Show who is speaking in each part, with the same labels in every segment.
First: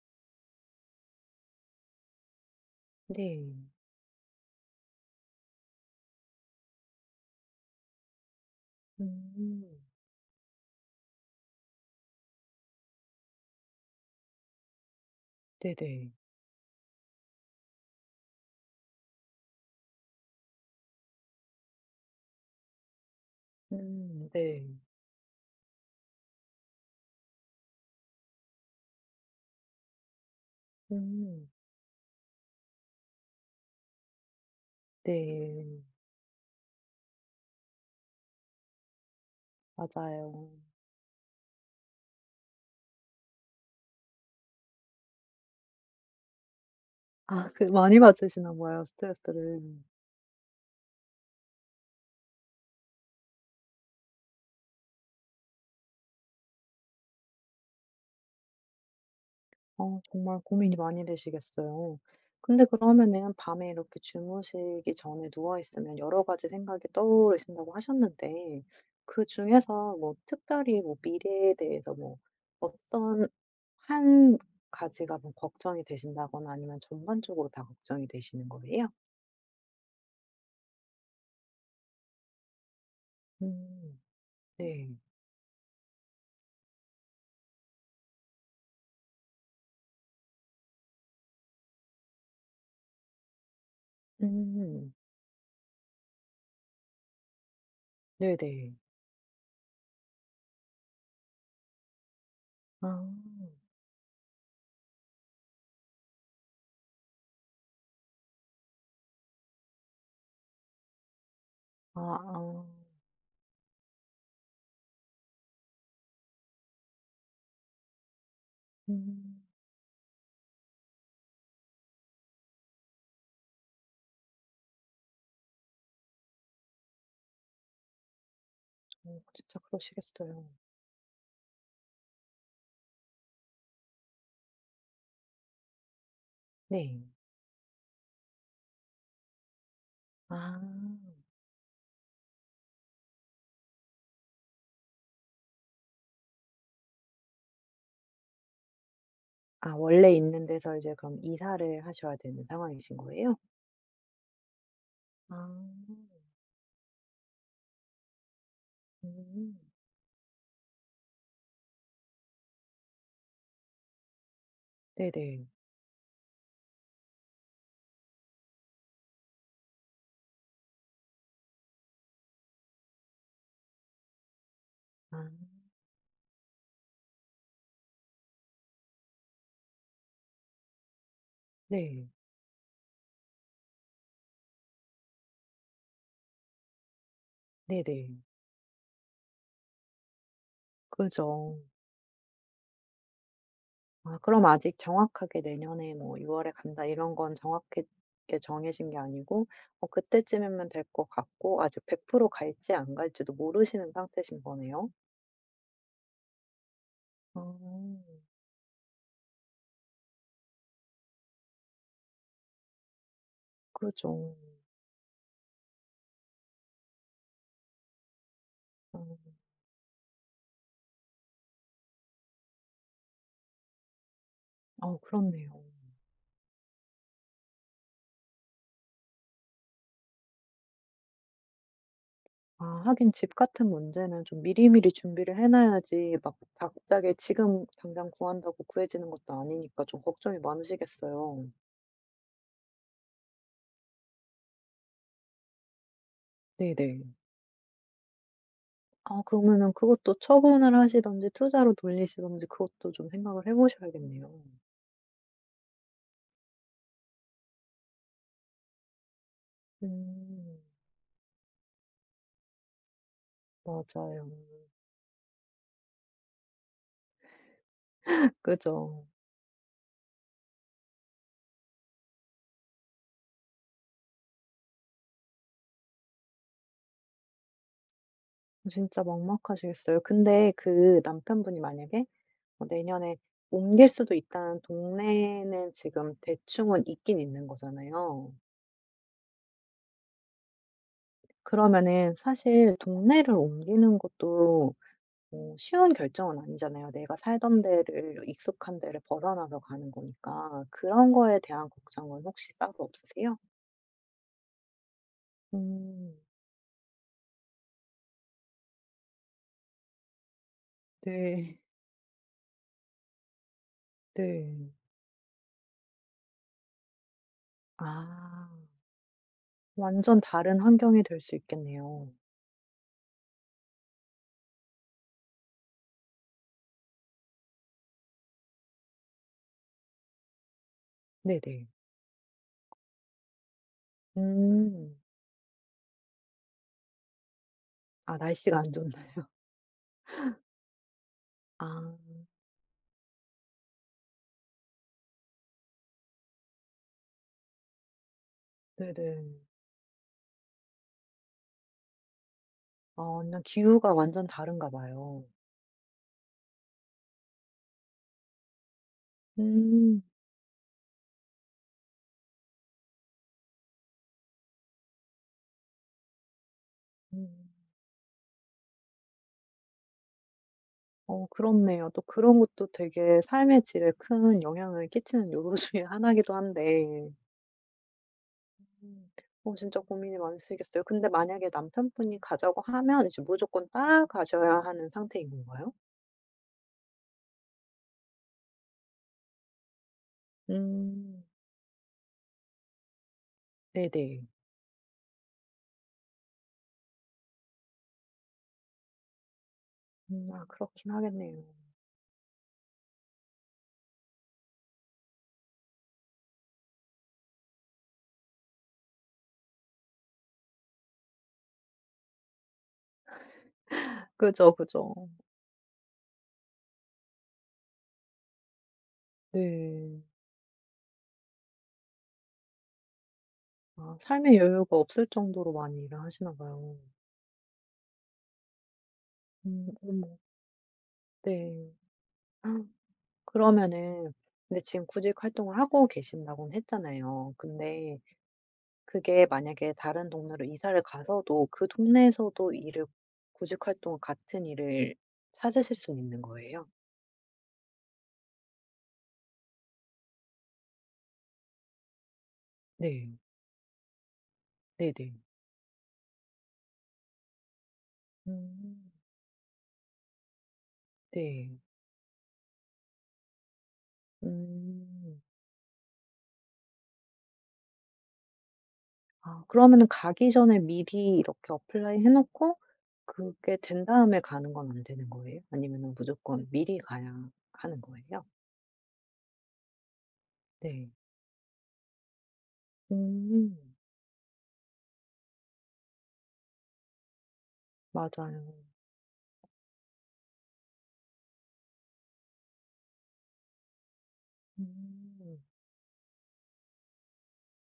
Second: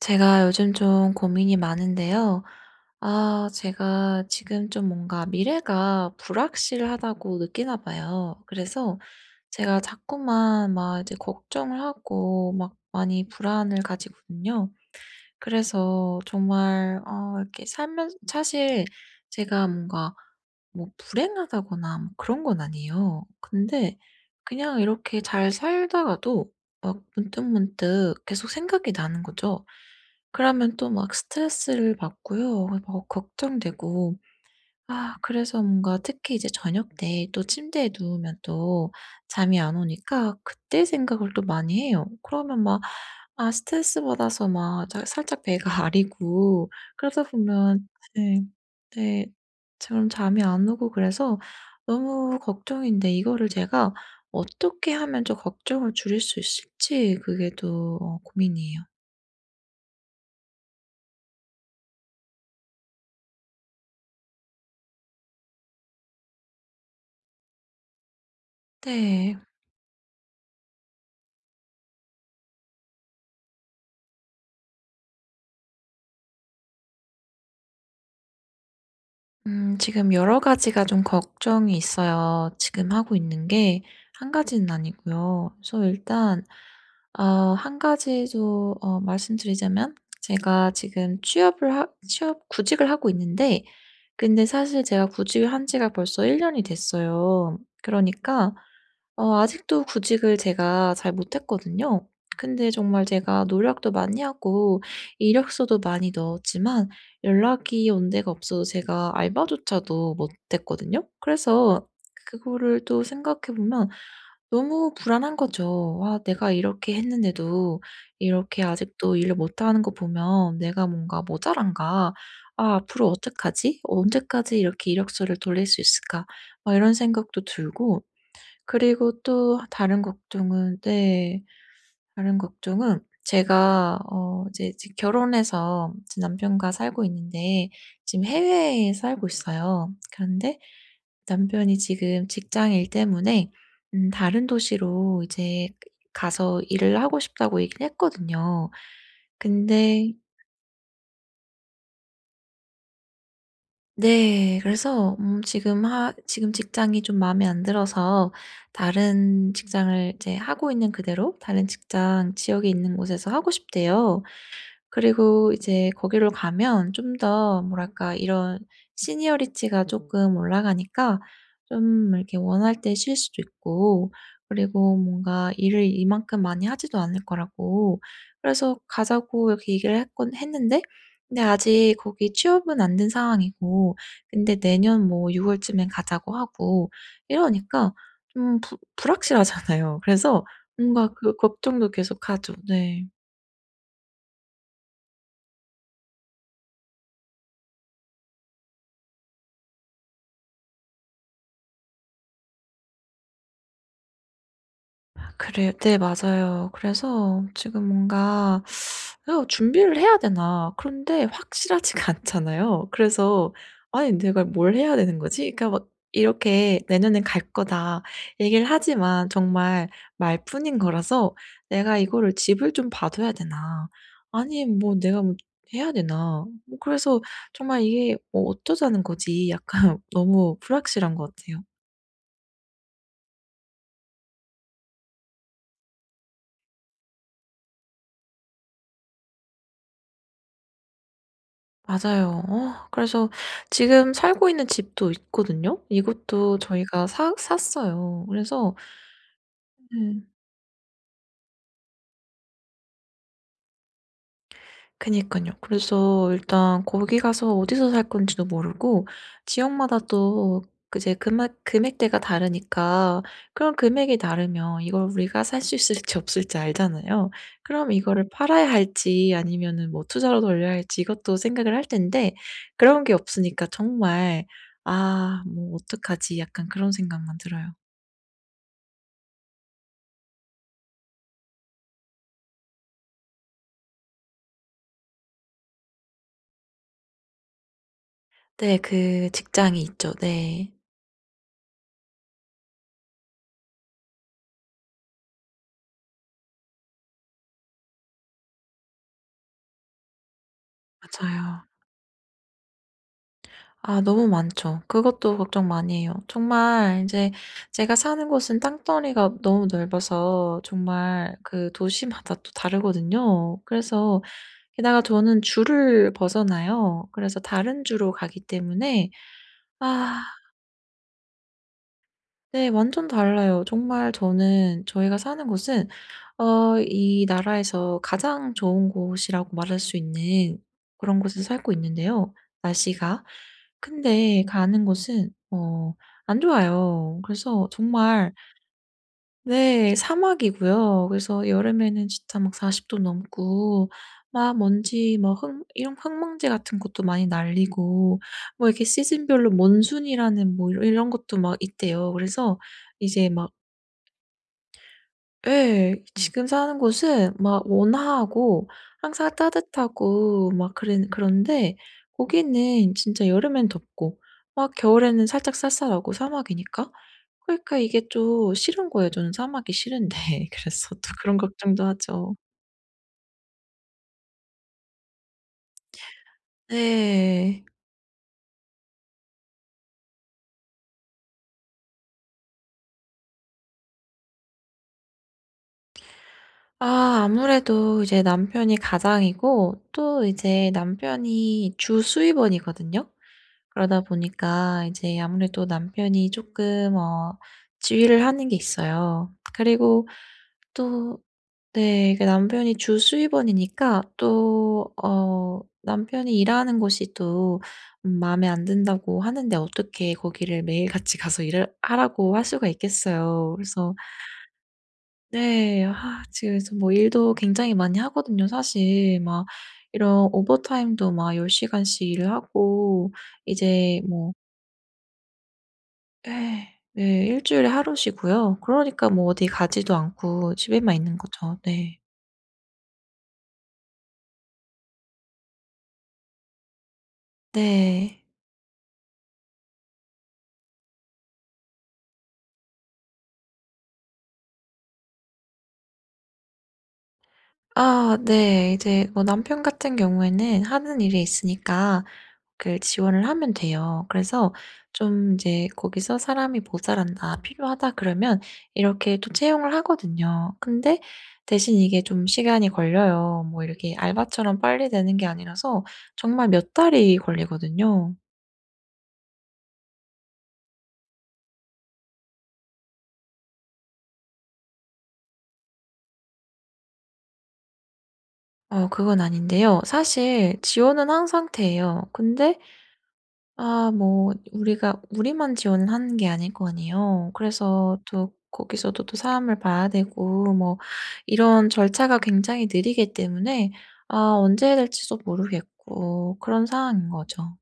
Speaker 1: 제가 요즘 좀 고민이 많은데요. 아
Speaker 2: 네.
Speaker 1: 제가 지금 좀 뭔가 '미래가 불확실하다.'고 느끼나 봐요. 그래서 제가
Speaker 2: 음.
Speaker 1: 자꾸만 막 이제 걱정을 하고 막 많이 불안을 가지거든요.
Speaker 2: 네네.
Speaker 1: 그래서 정말 어 이렇게 살면 사실 제가 뭔가 뭐 불행하다거나 뭐 그런 건 아니에요. 근데
Speaker 2: 음 네.
Speaker 1: 그냥 이렇게 잘 살다가도 막 문득문득 계속 생각이 나는 거죠. 그러면 또 막
Speaker 2: 음.
Speaker 1: 스트레스를 받고요. 막 벅 걱정되고 아 그래서
Speaker 2: 네.
Speaker 1: 뭔가 특히 이제 저녁때 또 침대에 누우면 또 잠이 안 오니까
Speaker 2: 맞아요.
Speaker 1: 그때 생각을 또 많이 해요. 그러면 막 아 스트레스 받아서 막 잘 살짝 배가 아리고 그러다
Speaker 2: 아 그
Speaker 1: 보면
Speaker 2: 많이
Speaker 1: 네.
Speaker 2: 받으시나 봐요
Speaker 1: 네.
Speaker 2: 스트레스를.
Speaker 1: 저는 잠이 안 오고 그래서 너무 걱정인데 이거를 제가 어떻게 하면 좀 걱정을 줄일 수 있을지 그게 또 어 고민이에요.
Speaker 2: 어 정말 고민이 많이 되시겠어요. 근데 그러면은 밤에 이렇게 주무시기 전에 누워 있으면 여러 가지 생각이 떠오르신다고 하셨는데 그
Speaker 1: 네.
Speaker 2: 중에서 뭐 특별히 뭐 미래에 대해서 뭐 어떤 1 가지가 뭐 걱정이 되신다거나 아니면 전반적으로 다 걱정이 되시는 거예요?
Speaker 1: 음 지금 여러 가지가 좀 걱정이 있어요. 지금 하고 있는 게
Speaker 2: 음
Speaker 1: 1 가지는
Speaker 2: 네.
Speaker 1: 아니고요. 우선 일단 어 1 가지도 어 말씀드리자면 제가 지금 취업을 하 취업 구직을 하고 있는데 근데 사실
Speaker 2: 음.
Speaker 1: 제가 구직을 한 지가 벌써 1 년이 됐어요. 그러니까
Speaker 2: 네네.
Speaker 1: 어 아직도 구직을 제가 잘 못 했거든요. 근데 정말
Speaker 2: 아.
Speaker 1: 제가 노력도 많이 하고 이력서도 많이 넣었지만 연락이 온 데가 없어서 제가 알바조차도 못 했거든요. 그래서
Speaker 2: 아아.
Speaker 1: 그거를 또 생각해 보면 너무 불안한 거죠. 아 내가 이렇게 했는데도 이렇게 아직도 일을
Speaker 2: 음.
Speaker 1: 못 하는 거 보면 '내가 뭔가 모자란가. 아 앞으로 어떡하지? 어 언제까지 이렇게 이력서를 돌릴 수 있을까.' 막 이런 생각도 들고 그리고
Speaker 2: 어 진짜
Speaker 1: 또 다른
Speaker 2: 그러시겠어요.
Speaker 1: 걱정은 네. 다른 걱정은 제가 어 이제 직 결혼해서 이제 남편과 살고
Speaker 2: 네.
Speaker 1: 있는데 지금 해외에 살고 있어요. 그런데
Speaker 2: 아.
Speaker 1: 남편이 지금 직장 일 때문에 음 다른 도시로 이제 가서 일을 하고 싶다고 얘기를 했거든요.
Speaker 2: 아 원래
Speaker 1: 근데
Speaker 2: 있는 데서 이제 그럼 이사를 하셔야 되는 상황이신 거예요?
Speaker 1: 네. 그래서 음
Speaker 2: 아.
Speaker 1: 지금 하 지금 직장이 좀 마음에 안 들어서 다른
Speaker 2: 음.
Speaker 1: 직장을 이제 하고 있는 그대로 다른 직장 지역에 있는 곳에서 하고 싶대요.
Speaker 2: 네네.
Speaker 1: 그리고 이제 거기로 가면 좀 더 뭐랄까 이런 Seniority가 쪼끔 올라가니까 좀 이렇게 원할 때 쉴 수도 있고 그리고 뭔가
Speaker 2: 아.
Speaker 1: 일을 이만큼 많이 하지도 않을 거라고 그래서 가자고 이렇게 얘기를 했곤 했는데 근데 아직
Speaker 2: 네.
Speaker 1: 거기 취업은 안 된 상황이고 근데 내년 뭐 6 월쯤에 가자고 하고 이러니까
Speaker 2: 네네.
Speaker 1: 좀 부 불확실하잖아요. 그래서 뭔가 그
Speaker 2: 그죠.
Speaker 1: 걱정도 계속 하죠. 네.
Speaker 2: 아 그럼 아직 정확하게 내년에 뭐 '6 월에 간다.' 이런 건 정확하게 정해진 게 아니고 뭐 그때쯤이면 될 것 같고 아직 100% 갈지 안 갈지도 모르시는 상태이신 거네요?
Speaker 1: 아 그래 네 맞아요. 그래서 지금
Speaker 2: 어.
Speaker 1: 뭔가 '이거 준비를 해야 되나.' 그런데 확실하지가 않잖아요. 그래서 아니
Speaker 2: 그죠.
Speaker 1: '내가 뭘 해야 되는 거지?' 그러니까 막 이렇게 "내년에는 갈 거다." 얘기를
Speaker 2: 어.
Speaker 1: 하지만 정말 말뿐인 거라서 '내가 이거를 집을 좀 봐 둬야 되나?' 아니면 '뭐
Speaker 2: 어
Speaker 1: 내가
Speaker 2: 그렇네요.
Speaker 1: 해야 되나?' 뭐 그래서 정말 이게 '뭐 어쩌자는 거지?' 약간 너무 불확실한 것 같아요.
Speaker 2: 아 하긴 집 같은 문제는 좀 미리미리 준비를 해 놔야지 막 갑자기 지금 당장 구한다고 구해지는 것도 아니니까 좀 걱정이 많으시겠어요.
Speaker 1: 맞아요. 어 그래서 지금 살고 있는 집도 있거든요. 이것도 저희가
Speaker 2: 네네.
Speaker 1: 사 샀어요. 그래서
Speaker 2: 아 그러면은 그것도
Speaker 1: 음.
Speaker 2: 처분을 하시든지 투자로 돌리시든지 그것도 좀 생각을 해 보셔야겠네요.
Speaker 1: 그니깐요. 그래서 일단 거기 가서 어디서 살 건지도 모르고 지역마다
Speaker 2: 음.
Speaker 1: 또 그 이제 금액 금액대가 다르니까 그럼 금액이
Speaker 2: 맞아요.
Speaker 1: 다르면 이걸 우리가 살 수 있을지 없을지 알잖아요. 그럼 이거를 팔아야
Speaker 2: 그죠.
Speaker 1: 할지 아니면은 뭐 투자로 돌려야 할지 이것도 생각을 할 텐데 그런 게 없으니까 정말 '아 뭐 어떡하지?' 약간 그런 생각만 들어요.
Speaker 2: 진짜 막막하시겠어요. 근데 그 남편분이 만약에 어 내년에 옮길 수도 있다는 동네는 지금 대충은 있기는 있는 거잖아요.
Speaker 1: 네. 그 직장이 있죠. 네.
Speaker 2: 그러면은 사실 동네를 옮기는 것도 어 쉬운 결정은 아니잖아요. 내가 살던 데를 익숙한 데를 벗어나서 가는 거니까 그런 거에
Speaker 1: 맞아요.
Speaker 2: 대한 걱정은 혹시 따로 없으세요?
Speaker 1: 아 너무 많죠. 그것도 걱정 많이 해요.
Speaker 2: 음.
Speaker 1: 정말 인제 제가 사는 곳은 땅덩어리가 너무 넓어서 정말
Speaker 2: 네.
Speaker 1: 그 도시마다 또 다르거든요. 그래서
Speaker 2: 네.
Speaker 1: 게다가 저는 주를 벗어나요. 그래서 다른 주로 가기
Speaker 2: 아.
Speaker 1: 때문에
Speaker 2: 완전
Speaker 1: 아.
Speaker 2: 다른 환경이 될 수 있겠네요.
Speaker 1: 네. 완전 달라요. 정말 저는 저희가 사는 곳은 어 이 나라에서 가장 좋은 곳이라고 말할 수 있는 그런 곳에서
Speaker 2: 네네.
Speaker 1: 살고 있는데요 날씨가. 근데 가는
Speaker 2: 음.
Speaker 1: 곳은 어 안 좋아요. 그래서
Speaker 2: 아
Speaker 1: 정말
Speaker 2: 날씨가 안 좋나요.
Speaker 1: 네. 사막이고요. 그래서 여름에는
Speaker 2: 아.
Speaker 1: 진짜 막 40 도 넘고 막 먼지 막 흙 이런 흙먼지 같은 것도 많이 날리고 뭐 이렇게
Speaker 2: 네네.
Speaker 1: 시즌별로 몬순이라는 뭐 이 이런 것도 막 있대요. 그래서
Speaker 2: 아
Speaker 1: 이제
Speaker 2: 완전
Speaker 1: 막
Speaker 2: 기후가 완전 다른가 봐요.
Speaker 1: 예. 지금 사는 곳은 막 온화하고 항상
Speaker 2: 음.
Speaker 1: 따뜻하고 막 그래 그런데 거기는 진짜 여름에는 덥고 막 겨울에는 살짝 쌀쌀하고 사막이니까.
Speaker 2: 음.
Speaker 1: 그러니까 이게 좀 싫은 거예요. 저는 사막이 싫은데 그래서 또
Speaker 2: 어
Speaker 1: 그런 걱정도
Speaker 2: 그렇네요. 또
Speaker 1: 하죠.
Speaker 2: 그런 것도 되게 삶의 질에 큰 영향을 끼치는 요소 중의 1 이기도 한데
Speaker 1: 네.
Speaker 2: 음. 어 진짜 고민이 많으시겠어요. 근데 만약에 남편분이 가자고 하면 이제 무조건 따라가셔야 하는 상태인 건가요?
Speaker 1: 아. 아무래도 이제 남편이 가장이고 또 이제
Speaker 2: 음.
Speaker 1: 남편이 주 수입원이거든요. 그러다
Speaker 2: 네네.
Speaker 1: 보니까 이제 아무래도 남편이 쪼끔 어 지휘를 하는 게 있어요. 그리고
Speaker 2: 음. 아 그렇긴
Speaker 1: 또
Speaker 2: 하겠네요.
Speaker 1: 네 남편이 주 수입원이니까 또 어 남편이 "일하는 곳이 또 음 마음에 안 든다."고 하는데 어떻게 거기를 매일 같이 가서 일을 하라고 할 수가 있겠어요. 그래서
Speaker 2: 그죠 그죠.
Speaker 1: 네 아 지금 그래서 뭐 일도 굉장히 많이 하거든요. 사실 막
Speaker 2: 네.
Speaker 1: 이런 오버타임도 막 10 시간씩 일을 하고
Speaker 2: 아
Speaker 1: 이제 뭐
Speaker 2: 삶의 여유가 없을 정도로 많이 일을 하시나
Speaker 1: 예.
Speaker 2: 봐요.
Speaker 1: 네 1 주일에 하루 쉬고요. 그러니까 뭐 어디
Speaker 2: 음.
Speaker 1: 가지도
Speaker 2: 어머.
Speaker 1: 않고 집에만 있는 거죠
Speaker 2: 네.
Speaker 1: 네.
Speaker 2: 그러면은 근데 지금 구직 활동을 하고 계신다고는 했잖아요. 근데
Speaker 1: 네.
Speaker 2: 그게 만약에 다른 동네로 이사를 가서도 그 동네에서도 일을 구직 활동 같은 일을 찾으실 수는 있는 거예요?
Speaker 1: 아 네. 이제 뭐 남편 같은 경우에는 하는 일이 있으니까 그
Speaker 2: 네.
Speaker 1: 지원을 하면 돼요. 그래서
Speaker 2: 네네.
Speaker 1: 좀 이제 거기서 '사람이 모자란다. 필요하다.' 그러면
Speaker 2: 음.
Speaker 1: 이렇게 또 채용을 하거든요. 근데
Speaker 2: 네.
Speaker 1: 대신 이게 좀 시간이 걸려요. 뭐 이렇게 알바처럼 빨리
Speaker 2: 오.
Speaker 1: 되는 게 아니라서 정말 몇 달이 걸리거든요.
Speaker 2: 아 그러면은 가기 전에 미리 이렇게 어플라이 해 놓고 그게 된 다음에 가는 건 안 되는 거예요? 아니면은 무조건 미리 가야 하는 거예요?
Speaker 1: 어 그건 아닌데요 사실
Speaker 2: 네.
Speaker 1: 지원은 한 상태예요. 근데
Speaker 2: 어.
Speaker 1: 아 뭐 우리가 우리만 지원하는 게 아닐 거 아니에요. 그래서 또
Speaker 2: 맞아요.
Speaker 1: 거기서도 또 사람을 봐야 되고 뭐 이런 절차가 굉장히 느리기 때문에 아 언제 해야 될지도
Speaker 2: 음.
Speaker 1: 모르겠고 그런 상황인거죠.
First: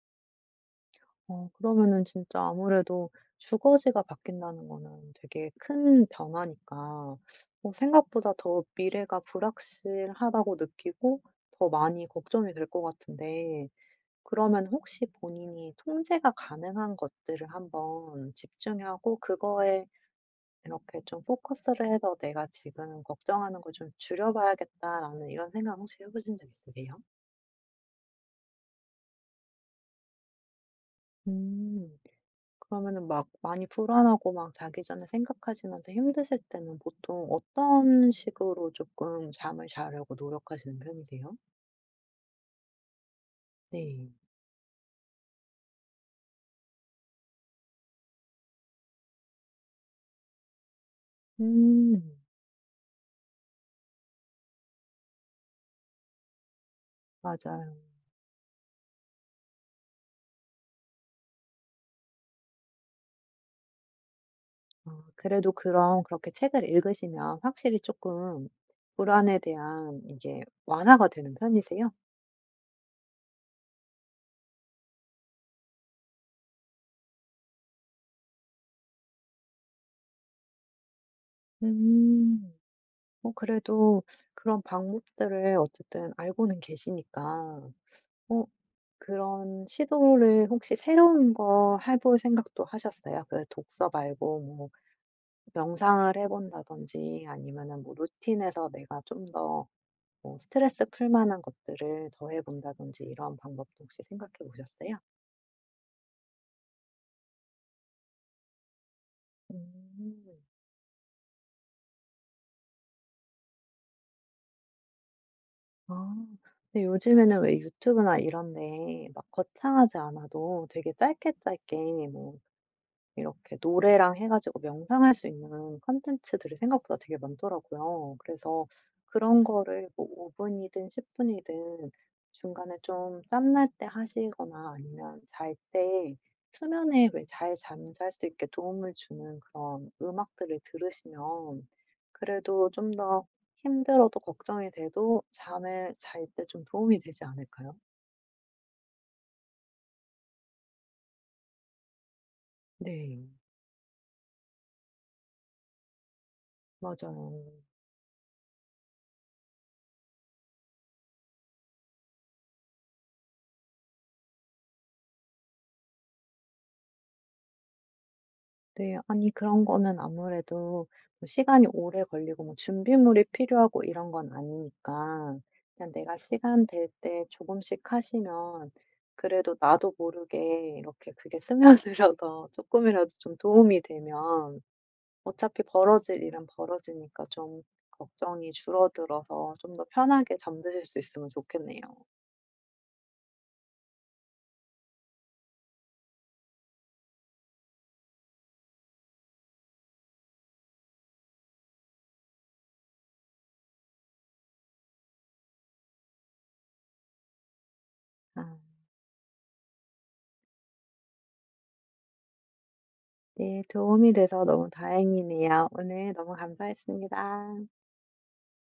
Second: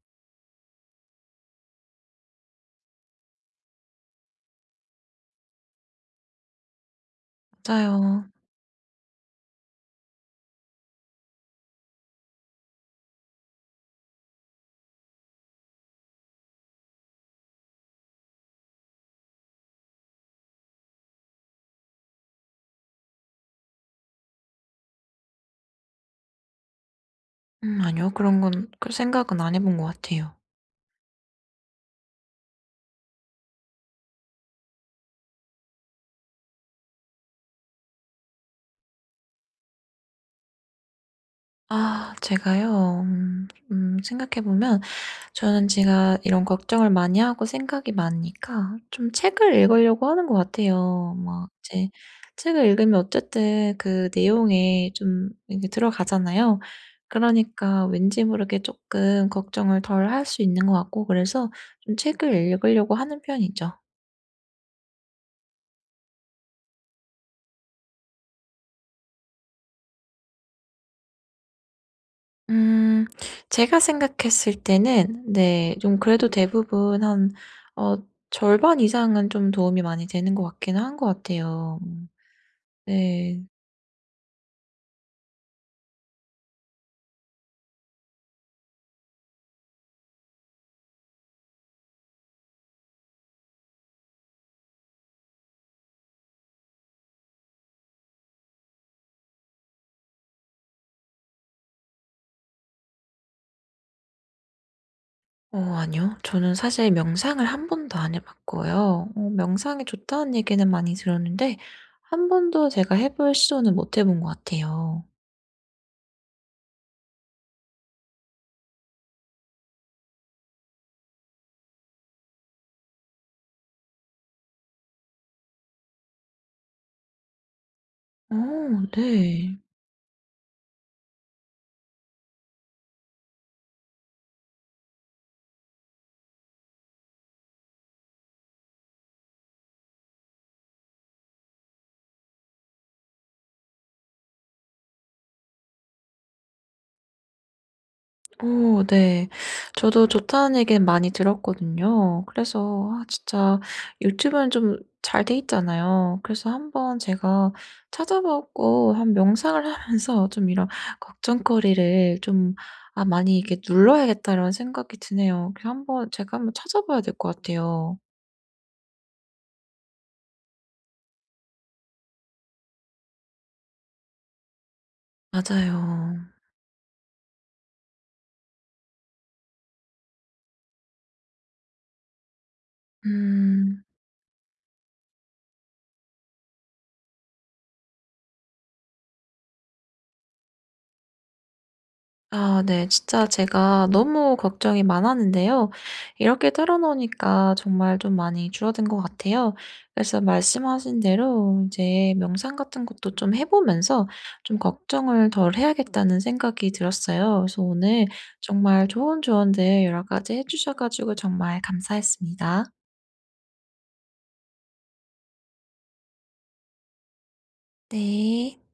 Speaker 2: 어 그러면은 진짜 아무래도 주거지가 바뀐다는 거는 되게 큰 변화니까 뭐
Speaker 1: 맞아요.
Speaker 2: 생각보다 더 미래가 불확실하다고 느끼고 더 많이 걱정이 될 것 같은데 그러면 혹시 '본인이 통제가 가능한 것들을 한번 집중하고 그거에 이렇게 좀 포커스 를 해서 내가 지금 걱정하는 거 좀 줄여봐야겠다.'라는 이런 생각 혹시 해 보신 적 있으세요?
Speaker 1: 음 아니요. 그런 건 그 생각은 안 해 본 것 같아요.
Speaker 2: 음. 그러면은 막 많이 불안하고 막 자기 전에 생각하시면서 힘드실 때는 보통 어떤 식으로 쪼끔 잠을 자려고 노력하시는 편이세요?
Speaker 1: 아 제가요. 음. 음
Speaker 2: 네.
Speaker 1: 생각해 보면 저는 제가 이런 걱정을 많이 하고 생각이 많으니까 좀 책을 읽으려고 하는 것 같아요. 막 이제
Speaker 2: 음.
Speaker 1: 책을 읽으면 어쨌든 그 내용에 좀 인제 들어가잖아요.
Speaker 2: 맞아요.
Speaker 1: 그러니까 왠지 모르게 쪼끔 걱정을 덜 할 수 있는 것 같고 그래서 좀 책을 읽으려고 하는 편이죠.
Speaker 2: 아 그래도 그럼 그렇게 책을 읽으시면 확실히 쪼끔 불안에 대한 이게 완화가 되는 편이세요?
Speaker 1: 음. 제가 생각했을 때는 네 좀 그래도 대부분 한 어 절반 이상은 좀 도움이 많이 되는 것 같긴 한 것 같아요. 음.
Speaker 2: 음. 어
Speaker 1: 네.
Speaker 2: 그래도 그런 방법들을 어쨌든 알고는 계시니까 어 그런 시도를 혹시 새로운 거 해 볼 생각도 하셨어요? 그 독서 말고 뭐 명상을 해 본다든지 아니면은 뭐 루틴에서 내가 좀 더 뭐 스트레스를 풀 만한 것들을 더 해 본다든지 이런 방법도 혹시 생각해 보셨어요?
Speaker 1: 어 아니요. 저는 사실 명상을 한번도 안 해 봤고요 어 명상이 좋다는
Speaker 2: 오.
Speaker 1: 얘기는 많이 들었는데 한번도 제가 해 볼 시도는 못 해 본 거 같아요.
Speaker 2: 아 근데 요즘에는 왜 유튜브나 이런 데에 막 거창하지 않아도 되게 짧게 짧게 뭐 이렇게 노래랑 해 가지고 명상할 수 있는 컨텐츠들이 생각보다 되게 많더라고요.
Speaker 1: 어
Speaker 2: 그래서 그런
Speaker 1: 네.
Speaker 2: 거를 뭐 5 분이든 10 분이든 중간에 좀 짬 날 때 하시거나 아니면 잘 때 수면에 왜 잘 잠잘 수 있게 도움을 주는 그런 음악들을 들으시면 그래도 좀 더 힘들어도 걱정이 돼도 잠을 잘 때 좀 도움이 되지 않을까요?
Speaker 1: 오 네. 저도 좋다는 얘기는 많이 들었거든요. 그래서 아
Speaker 2: 네.
Speaker 1: 진짜 유튜브는 좀 잘 돼 있잖아요. 그래서 한번 제가
Speaker 2: 맞아요.
Speaker 1: 찾아 보고 한 명상을 하 해서 좀 이런 '걱정거리를 좀 아 많이 이렇게 눌러야겠다.'라는 생각이 드네요. 그래서 한번 제가 한번 찾아 봐야 될 것 같아요.
Speaker 2: 네. 아니 그런 거는 아무래도 시간이 오래 걸리고 뭐 준비물이 필요하고 이런 건 아니니까 그냥 내가
Speaker 1: 맞아요.
Speaker 2: 시간 될 때 조금씩 하시면 그래도 나도 모르게 이렇게 그게 스며들어서 쪼끔이라도 좀 도움이
Speaker 1: 음.
Speaker 2: 되면 어차피 벌어질 일은 벌어지니까 좀 걱정이 줄어들어서 좀 더 편하게 잠드실 수 있으면 좋겠네요.
Speaker 1: 아 네. 진짜 제가 너무 걱정이 많았는데요 이렇게 털어 놓으니까 정말 좀 많이 줄어든 것 같아요. 그래서 말씀하신 대로 이제 명상 같은 것도 좀 해 보면서 좀 걱정을 덜해야겠다는 생각이 들었어요. 그래서 오늘
Speaker 2: 아.
Speaker 1: 정말 좋은 조언들 여러 가지 해 주셔 가지고 정말 감사했습니다.
Speaker 2: 네. 도움이 돼서 너무 다행이네요. 오늘 너무 감사했습니다.
Speaker 1: 네.